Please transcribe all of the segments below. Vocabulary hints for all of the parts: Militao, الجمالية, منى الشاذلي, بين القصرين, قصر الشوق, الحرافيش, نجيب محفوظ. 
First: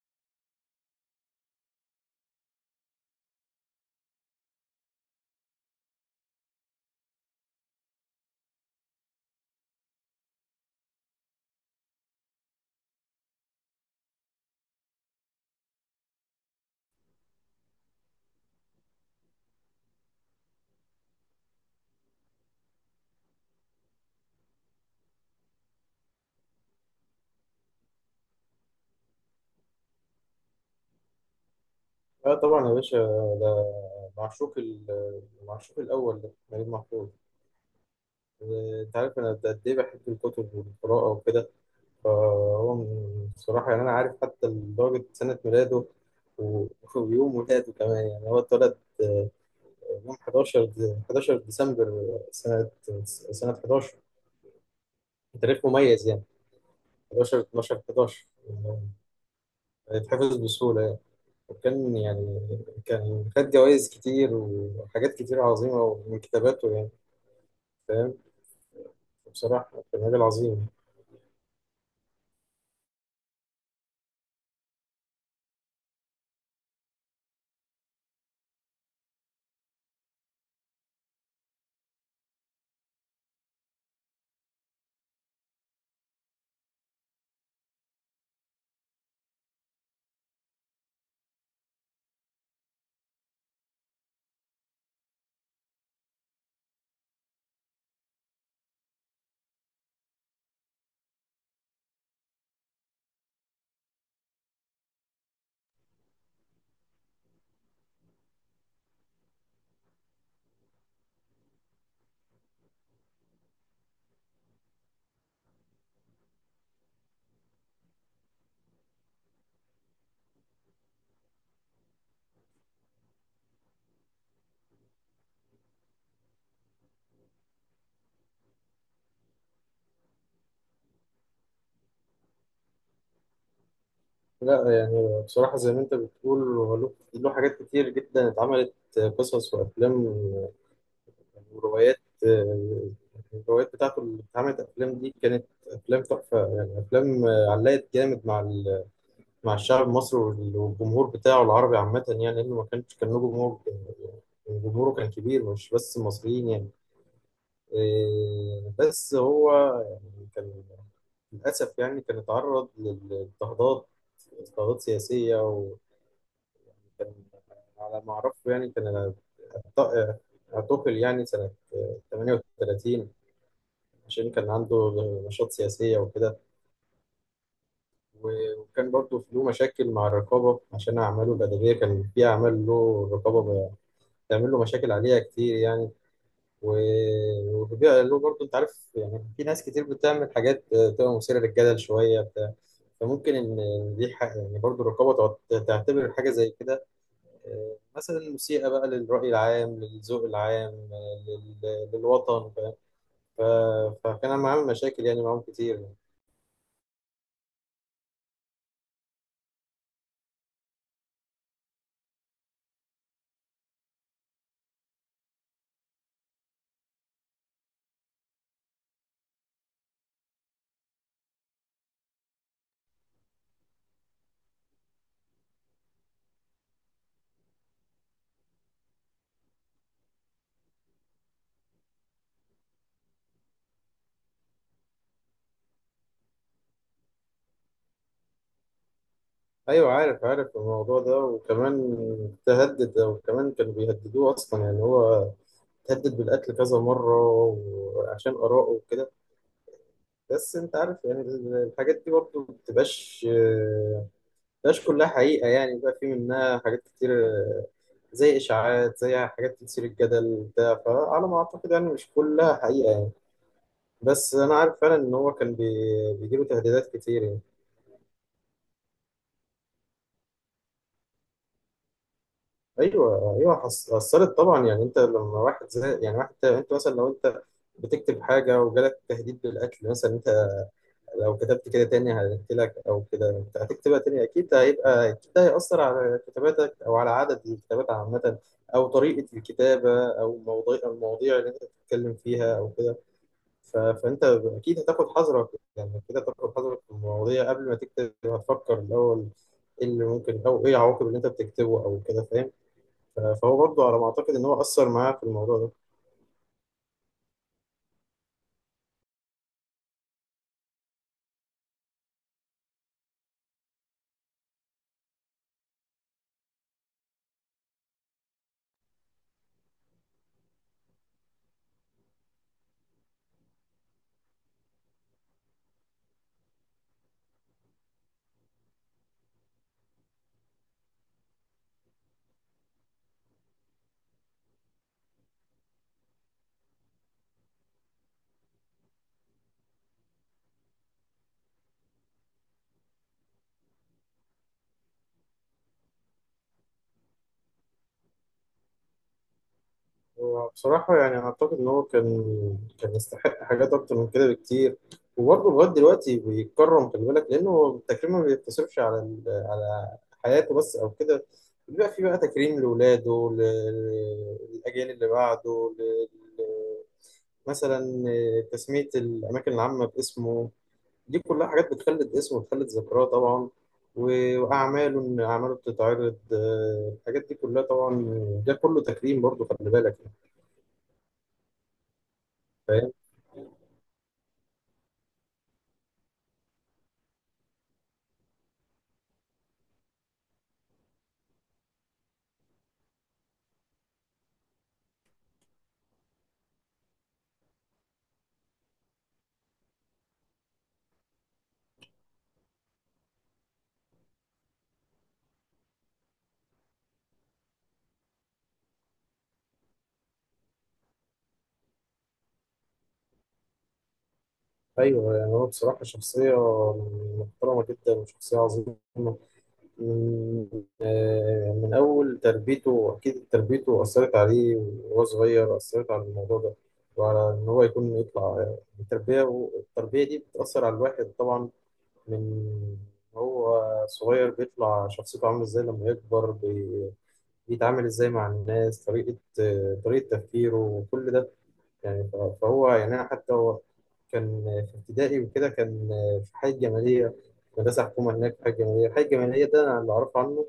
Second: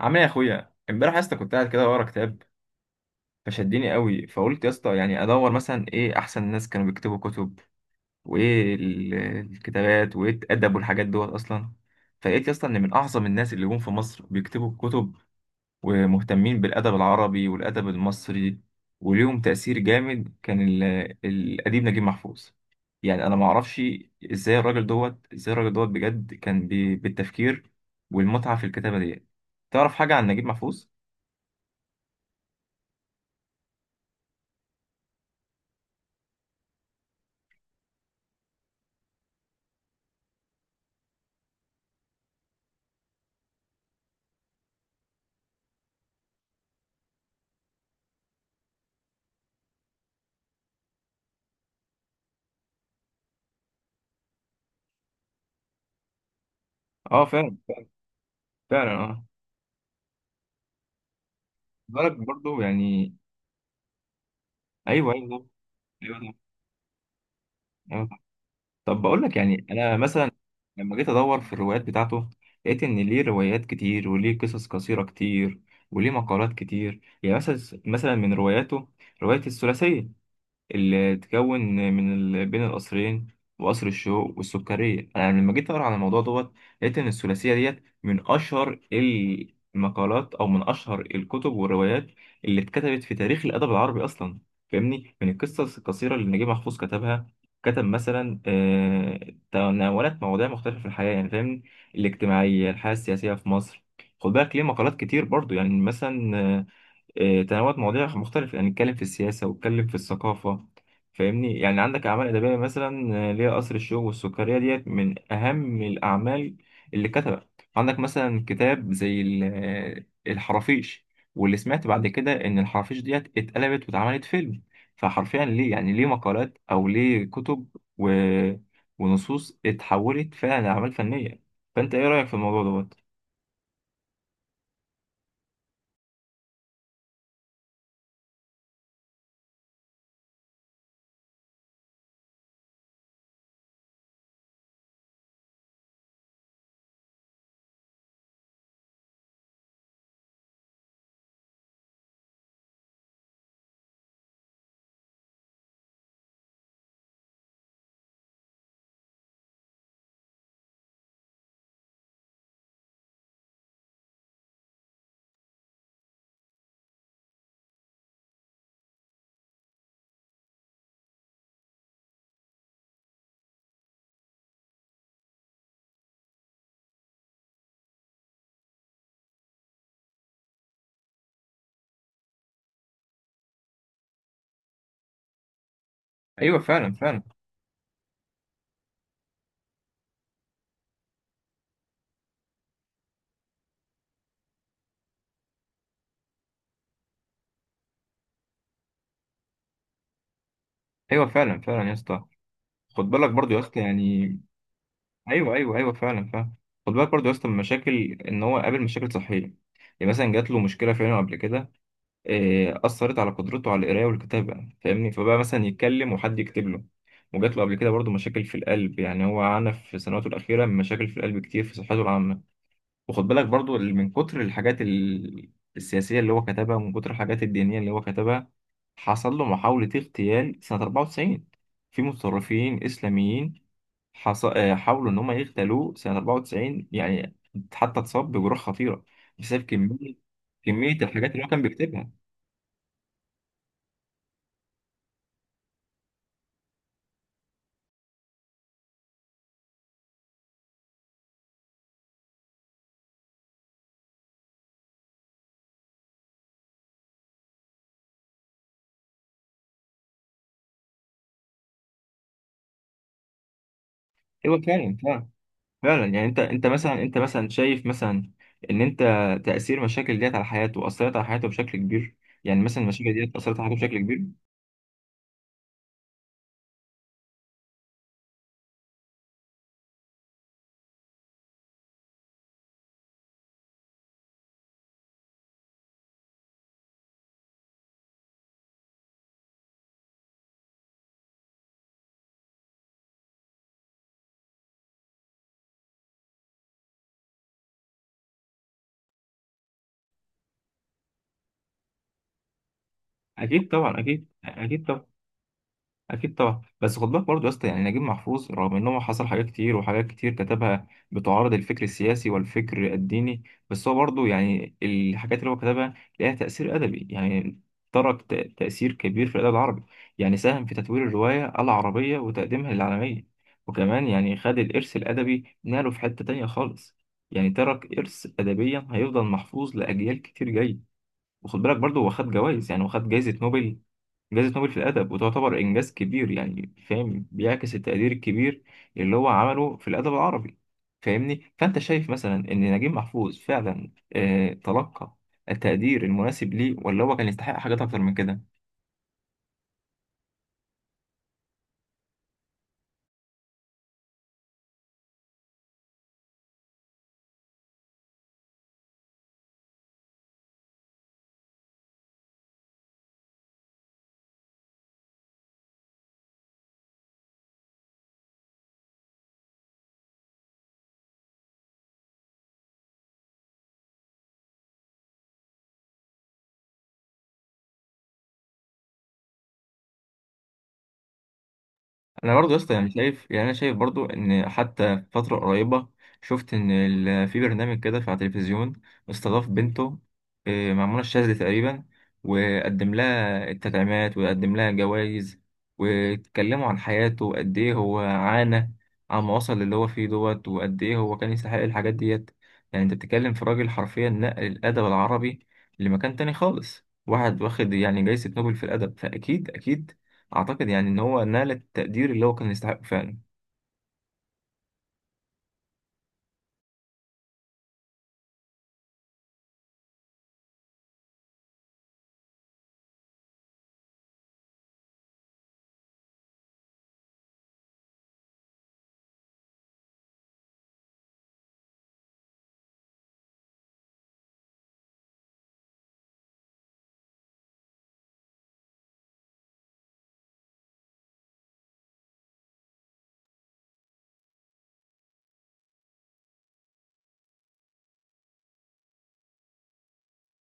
عامل ايه يا اخويا؟ امبارح يا اسطى كنت قاعد كده ورا كتاب. فشدني قوي فقلت يا اسطى يعني ادور مثلا ايه احسن ناس كانوا بيكتبوا كتب وايه الكتابات وايه الادب والحاجات دوت اصلا. فلقيت يا اسطى ان من اعظم الناس اللي جم في مصر بيكتبوا كتب ومهتمين بالادب العربي والادب المصري، وليهم تاثير جامد كان الاديب نجيب محفوظ. يعني انا ما اعرفش ازاي الراجل دوت بجد كان بالتفكير والمتعه في الكتابه ديت. تعرف حاجه عن نجيب محفوظ؟ لا طبعا يا باشا. ده المعشوق الأول ده نجيب محفوظ. أنت عارف أنا قد إيه بحب الكتب والقراءة وكده. بصراحة يعني أنا عارف حتى درجة سنة ميلاده و- ويوم ولاده كمان. يعني هو اتولد آه، يوم 11 11 ديسمبر سنة 11. تاريخ مميز يعني، اه 11 فعلا، 12 11 يعني فعلا اه. يتحفظ بسهولة يعني. وكان بالك يعني برضه يعني. كان خد جوائز كتير ايوه وحاجات كتير ايوه، عظيمة ايوه من صح، كتاباته يعني. ايوه فاهم، صح. طب بقول لك يعني بصراحة انا كان راجل مثلا عظيم. لما جيت ادور في الروايات بتاعته لقيت ان ليه روايات كتير وليه قصص قصيره كتير وليه مقالات كتير. يعني مثلا من رواياته روايه الثلاثيه اللي تكون من بين القصرين وقصر الشوق والسكرية. أنا لما جيت أقرأ عن الموضوع دوت لقيت إن الثلاثية ديت من أشهر المقالات أو من أشهر الكتب والروايات اللي اتكتبت في تاريخ الأدب العربي أصلا. فاهمني، من القصص القصيرة اللي نجيب محفوظ كتبها كتب مثلا تناولت مواضيع مختلفة في الحياة. يعني فاهمني، الاجتماعية، الحياة السياسية في مصر. خد بالك ليه مقالات كتير برضو، يعني مثلا تنوعت مواضيع مختلفة. يعني نتكلم في السياسة واتكلم في الثقافة فاهمني. يعني عندك أعمال أدبية مثلا اللي هي قصر الشوق والسكرية ديت من أهم الأعمال اللي كتبت. عندك مثلا كتاب زي الحرافيش، واللي سمعت بعد كده إن الحرافيش ديت اتقلبت واتعملت فيلم. فحرفيا ليه يعني ليه مقالات أو ليه كتب و... ونصوص اتحولت فعلا لأعمال فنية. فأنت إيه رأيك في الموضوع دوت؟ لا يعني بصراحة زي ما أنت بتقول هو له حاجات كتير جدا اتعملت قصص وأفلام وروايات. الروايات بتاعته اللي اتعملت أفلام دي كانت أفلام تحفة يعني، أفلام علقت جامد مع الشعب المصري والجمهور بتاعه العربي عامة، يعني لأنه ما كانش كان له جمهور. جمهوره كان كبير مش بس المصريين يعني. بس هو يعني كان للأسف يعني كان اتعرض للاضطهادات، اضطهادات سياسية. وكان على ما أعرفه يعني كان اعت- اعتقل يعني سنة 38 عشان كان عنده نشاط سياسية وكده. وكان برضه له مشاكل مع الرقابة عشان أعماله الأدبية، كان في أعمال له الرقابة بتعمل له مشاكل عليها كتير يعني. أيوه فعلا فعلا. واللي بيعملوه برضه انت عارف يعني في ناس كتير بتعمل حاجات تبقى مثيرة للجدل شوية بتاع. فممكن إن يعني برضه الرقابة تعتبر حاجة زي كده مثلا مسيئة بقى للرأي العام، للذوق العام، أيوه فعلا فعلا يا اسطى. للوطن. خد بالك ف- برضو يا اسطى يعني. فكان أنا عامل مشاكل يعني معاهم ايوه، كتير ايوه، ايوه يعني. فعلا فعلا. خد بالك برضو يا اسطى، من المشاكل ان هو قابل مشاكل صحيه. يعني مثلا جات له مشكله في عينه قبل كده، اثرت على قدرته على القرايه والكتابه، فاهمني، فبقى مثلا يتكلم وحد يكتب له. وجات له قبل كده برضو مشاكل في القلب. يعني هو عانى في سنواته الاخيره من مشاكل في القلب كتير، في صحته العامه. وخد بالك برضو، اللي من كتر الحاجات السياسيه اللي هو كتبها، ومن كتر الحاجات الدينيه اللي هو كتبها، حصل له محاوله اغتيال سنه 94 في متطرفين اسلاميين. حص... آه، حاولوا ان هم يغتالوه سنه 94 يعني. حتى اتصاب بجروح خطيره بسبب ايوه كميه عارف، عارف كميه الموضوع ده. الحاجات اللي هو كان وكمان بيكتبها. تهدد، وكمان كانوا بيهددوه اصلا يعني هو تهدد بالقتل كذا مرة وعشان آراءه وكده. بس انت عارف يعني الحاجات دي برضو ما بتبقاش، بتبقاش كلها حقيقة يعني. بقى في منها حاجات كتير زي إشاعات، زي حاجات تثير الجدل بتاع. فعلى ما أعتقد يعني مش كلها حقيقة يعني. بس أنا ايوه عارف فعلا فعلا إن فعلا. هو كان فعلا، يعني انت بيجيله انت مثلا تهديدات انت كتير يعني. مثلا شايف مثلا ان انت تاثير المشاكل ديت على حياته اثرت على حياته بشكل كبير. يعني مثلا المشاكل ديت أيوه أيوه، اثرت على حياته بشكل كبير. أثرت طبعا. يعني أنت لما واحد زي يعني واحد، أنت مثلا لو أنت بتكتب حاجة وجالك تهديد بالقتل مثلا، أنت لو كتبت كده تاني هحكي لك او كده، انت هتكتبها تاني اكيد هيبقى، اكيد ده هيأثر على كتاباتك او على عدد الكتابات عامة، او طريقة الكتابة، او المواضيع اللي انت بتتكلم فيها او كده. فانت اكيد هتاخد حذرك، يعني كده تاخد حذرك في المواضيع. قبل ما تكتب هتفكر الاول ايه اللي ممكن، او ايه العواقب اللي انت بتكتبه او كده، فاهم. فهو اكيد برضه على طبعا، ما اكيد اعتقد ان هو اكيد. أثر معاه في الموضوع ده. اكيد طبعا. بس خد بالك برضه يا اسطى، يعني نجيب محفوظ رغم ان هو حصل حاجات كتير وحاجات كتير كتبها بتعارض الفكر السياسي والفكر الديني، بس هو برضه يعني الحاجات اللي هو كتبها ليها تاثير ادبي يعني. ترك تاثير كبير في الادب العربي. يعني ساهم في تطوير الروايه العربيه وتقديمها للعالميه. وكمان يعني خد الارث الادبي، ناله في حته تانية خالص. يعني ترك ارث ادبيا هيفضل محفوظ لاجيال كتير جايه. وخد بالك برضه، هو خد جوائز. يعني هو خد جائزه نوبل جائزة نوبل في الأدب، وتعتبر إنجاز كبير. يعني فاهم، بيعكس التقدير الكبير اللي هو عمله في الأدب العربي. فاهمني، فأنت شايف مثلا إن نجيب محفوظ فعلا تلقى التقدير المناسب ليه، ولا هو كان يستحق حاجات أكتر من كده؟ هو بصراحة يعني أعتقد إن هو كان كان يستحق حاجات أكتر من كده بكتير. وبرضه لغاية دلوقتي بيتكرم، خلي بالك، لأنه التكريم ما بيقتصرش على حياته بس أو كده. بيبقى في بقى تكريم لولاده، للأجيال اللي بعده، ل- مثلا تسمية الأماكن العامة باسمه. دي كلها حاجات بتخلد اسمه، بتخلد ذكراه طبعا. وأعماله، إن أعماله بتتعرض، الحاجات دي كلها طبعا ده كله تكريم برضه، خلي بالك. انا برضه يا اسطى يعني فاهم. شايف، يعني انا شايف برضه ان حتى في فتره قريبه شفت ان في برنامج كده في على التلفزيون، استضاف بنته مع منى الشاذلي تقريبا. وقدم لها التدعيمات وقدم لها جوائز، واتكلموا عن حياته وقد ايه هو عانى عما وصل للي هو فيه دوت، وقد ايه هو كان يستحق الحاجات ديت. يعني انت بتتكلم في راجل حرفيا نقل الادب العربي لمكان تاني خالص، واحد واخد يعني جايزة نوبل في الادب. فاكيد اكيد اعتقد يعني ان هو نال التقدير اللي هو كان يستحقه فعلا. ايوه يعني هو بصراحه شخصيه محترمه جدا وشخصيه عظيمه. من من اول تربيته. اكيد تربيته اثرت عليه وهو صغير، اثرت على الموضوع ده وعلى ان هو يكون يطلع. التربيه، والتربيه دي بتاثر على الواحد طبعا، من هو صغير بيطلع شخصيته عامله ازاي لما يكبر، بيتعامل ازاي مع الناس، طريقه طريقه تفكيره وكل ده يعني. فهو يعني أنا حتى هو كان في ابتدائي وكده، كان في حي الجمالية، مدرسة حكومة هناك في حي الجمالية. الحي الجمالية ده أنا اللي أعرف عنه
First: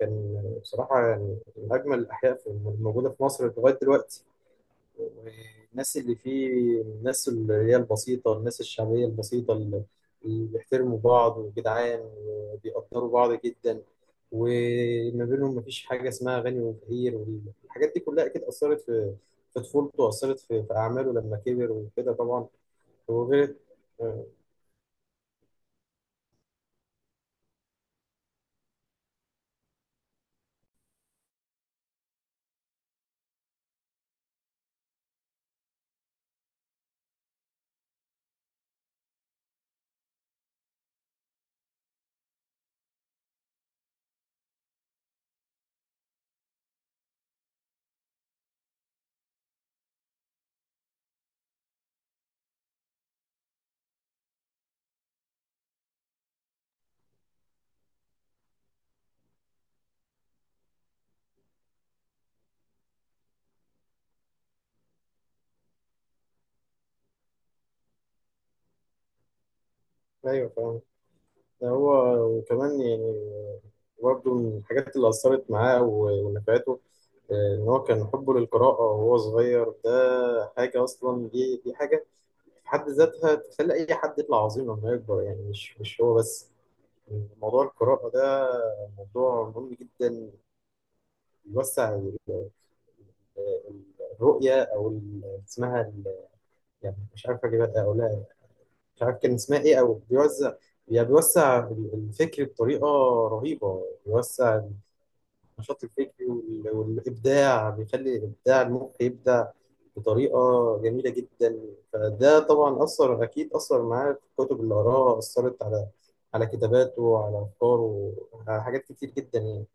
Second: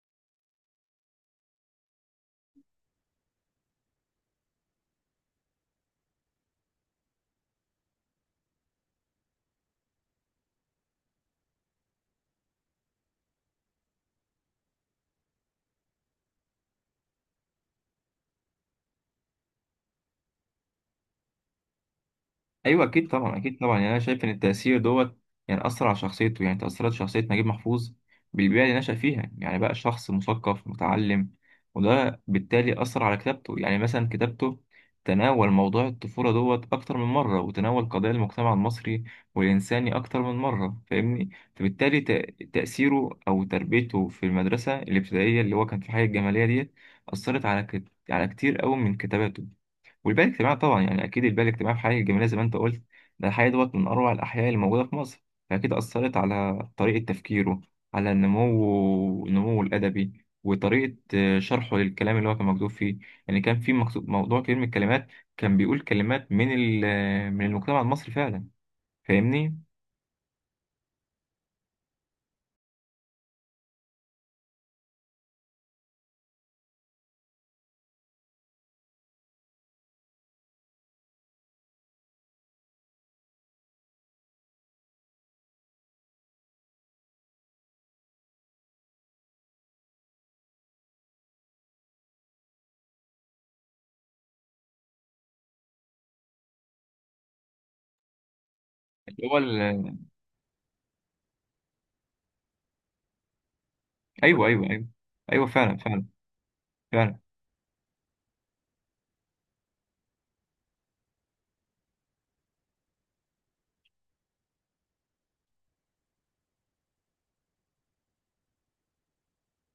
كان بصراحة يعني من أجمل الأحياء الموجودة في مصر لغاية دلوقتي. والناس اللي فيه، الناس اللي هي البسيطة، الناس الشعبية البسيطة اللي بيحترموا بعض وجدعان وبيقدروا بعض جدا. وما بينهم مفيش حاجة اسمها غني وفقير، والحاجات دي كلها أكيد أثرت في في طفولته، وأثرت في أعماله لما كبر وكده طبعا. ايوه اكيد طبعا، وغير اكيد طبعا. يعني انا شايف آه، ان التاثير دوت يعني اثر على شخصيته. يعني تاثرت شخصيه نجيب محفوظ بالبيئه اللي نشأ فيها. يعني بقى شخص مثقف متعلم، وده بالتالي اثر على كتابته. يعني مثلا كتابته تناول موضوع الطفوله دوت اكتر من مره، وتناول قضايا المجتمع المصري والانساني اكتر من مره فاهمني. فبالتالي تاثيره او تربيته في المدرسه الابتدائيه اللي هو كان في حي الجماليه ديت اثرت على على كتير قوي من كتاباته. والبنى الاجتماعي طبعا، يعني اكيد البنى الاجتماعي في حي الجماليه زي ما انت قلت، ده الحي دوت من اروع الاحياء اللي موجوده في مصر، فاكيد اثرت على طريقه تفكيره، على نموه الادبي، وطريقه شرحه للكلام اللي هو كان مكتوب فيه. يعني كان في مكتوب موضوع كتير من الكلمات، كان بيقول كلمات من من المجتمع المصري فعلا، فاهمني. أيوه فاهم. ده هو وكمان يعني برضه من الحاجات اللي أثرت معاه ونفعته، إن هو كان حبه للقراءة وهو صغير ده. حاجة أصلا، دي حاجة في حد ذاتها تخلي أي حد يطلع عظيم لما يكبر يعني. مش هو بس، موضوع القراءة ده موضوع مهم جدا، بيوسع الرؤية، أو يعني مش عارف أجيب أقولها، مش عارف اللي كان هو اسمها إيه، أو ال- بيوزع، يعني بيوسع الفكر بطريقة رهيبة. ايوه بيوسع ايوه، ايوه، ايوه فعلا النشاط فعلا الفكري فعلا. والإبداع، بيخلي إبداع المخ يبدع بطريقة جميلة جدا. فده طبعا أثر، أكيد أثر معاه في الكتب اللي قراها أثرت على على كتاباته وعلى أفكاره، على حاجات كتير جدا يعني.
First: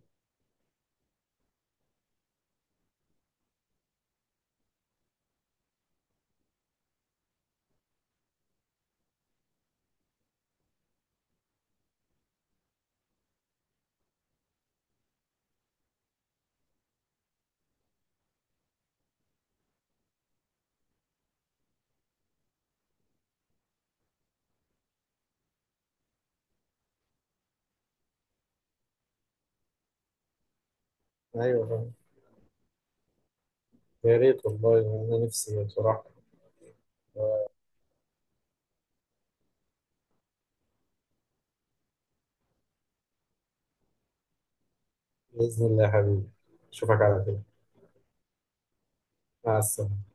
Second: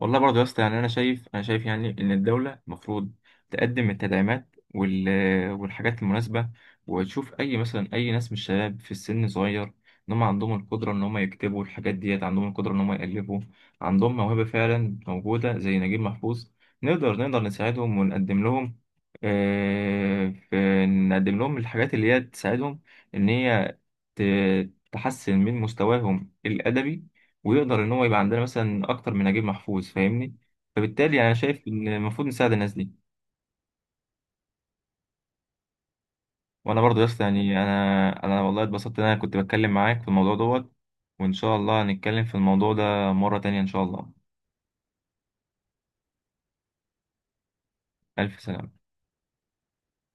والله برضه يا اسطى يعني انا شايف يعني ان الدوله المفروض تقدم التدعيمات والحاجات المناسبه، وتشوف اي مثلا اي ناس من الشباب في السن صغير، ان هم عندهم القدره ان هم يكتبوا الحاجات ديت، عندهم القدره ان هم يالفوا، عندهم موهبه فعلا موجوده زي نجيب محفوظ. نقدر نساعدهم ونقدم لهم نقدم لهم الحاجات اللي هي تساعدهم ان هي تحسن من مستواهم الأدبي، ويقدر إن هو يبقى عندنا مثلا أكتر من نجيب محفوظ فاهمني. فبالتالي أنا شايف أيوه إن فاهم. المفروض نساعد الناس دي. يا ريت والله، أنا نفسي بصراحة. وأنا برضه يا اسطى يعني أنا والله اتبسطت إن أنا كنت بتكلم معاك في الموضوع دوت، وإن شاء الله هنتكلم في الموضوع ده مرة تانية إن شاء الله. بإذن الله يا حبيبي، أشوفك على خير. ألف سلامة. مع السلامة.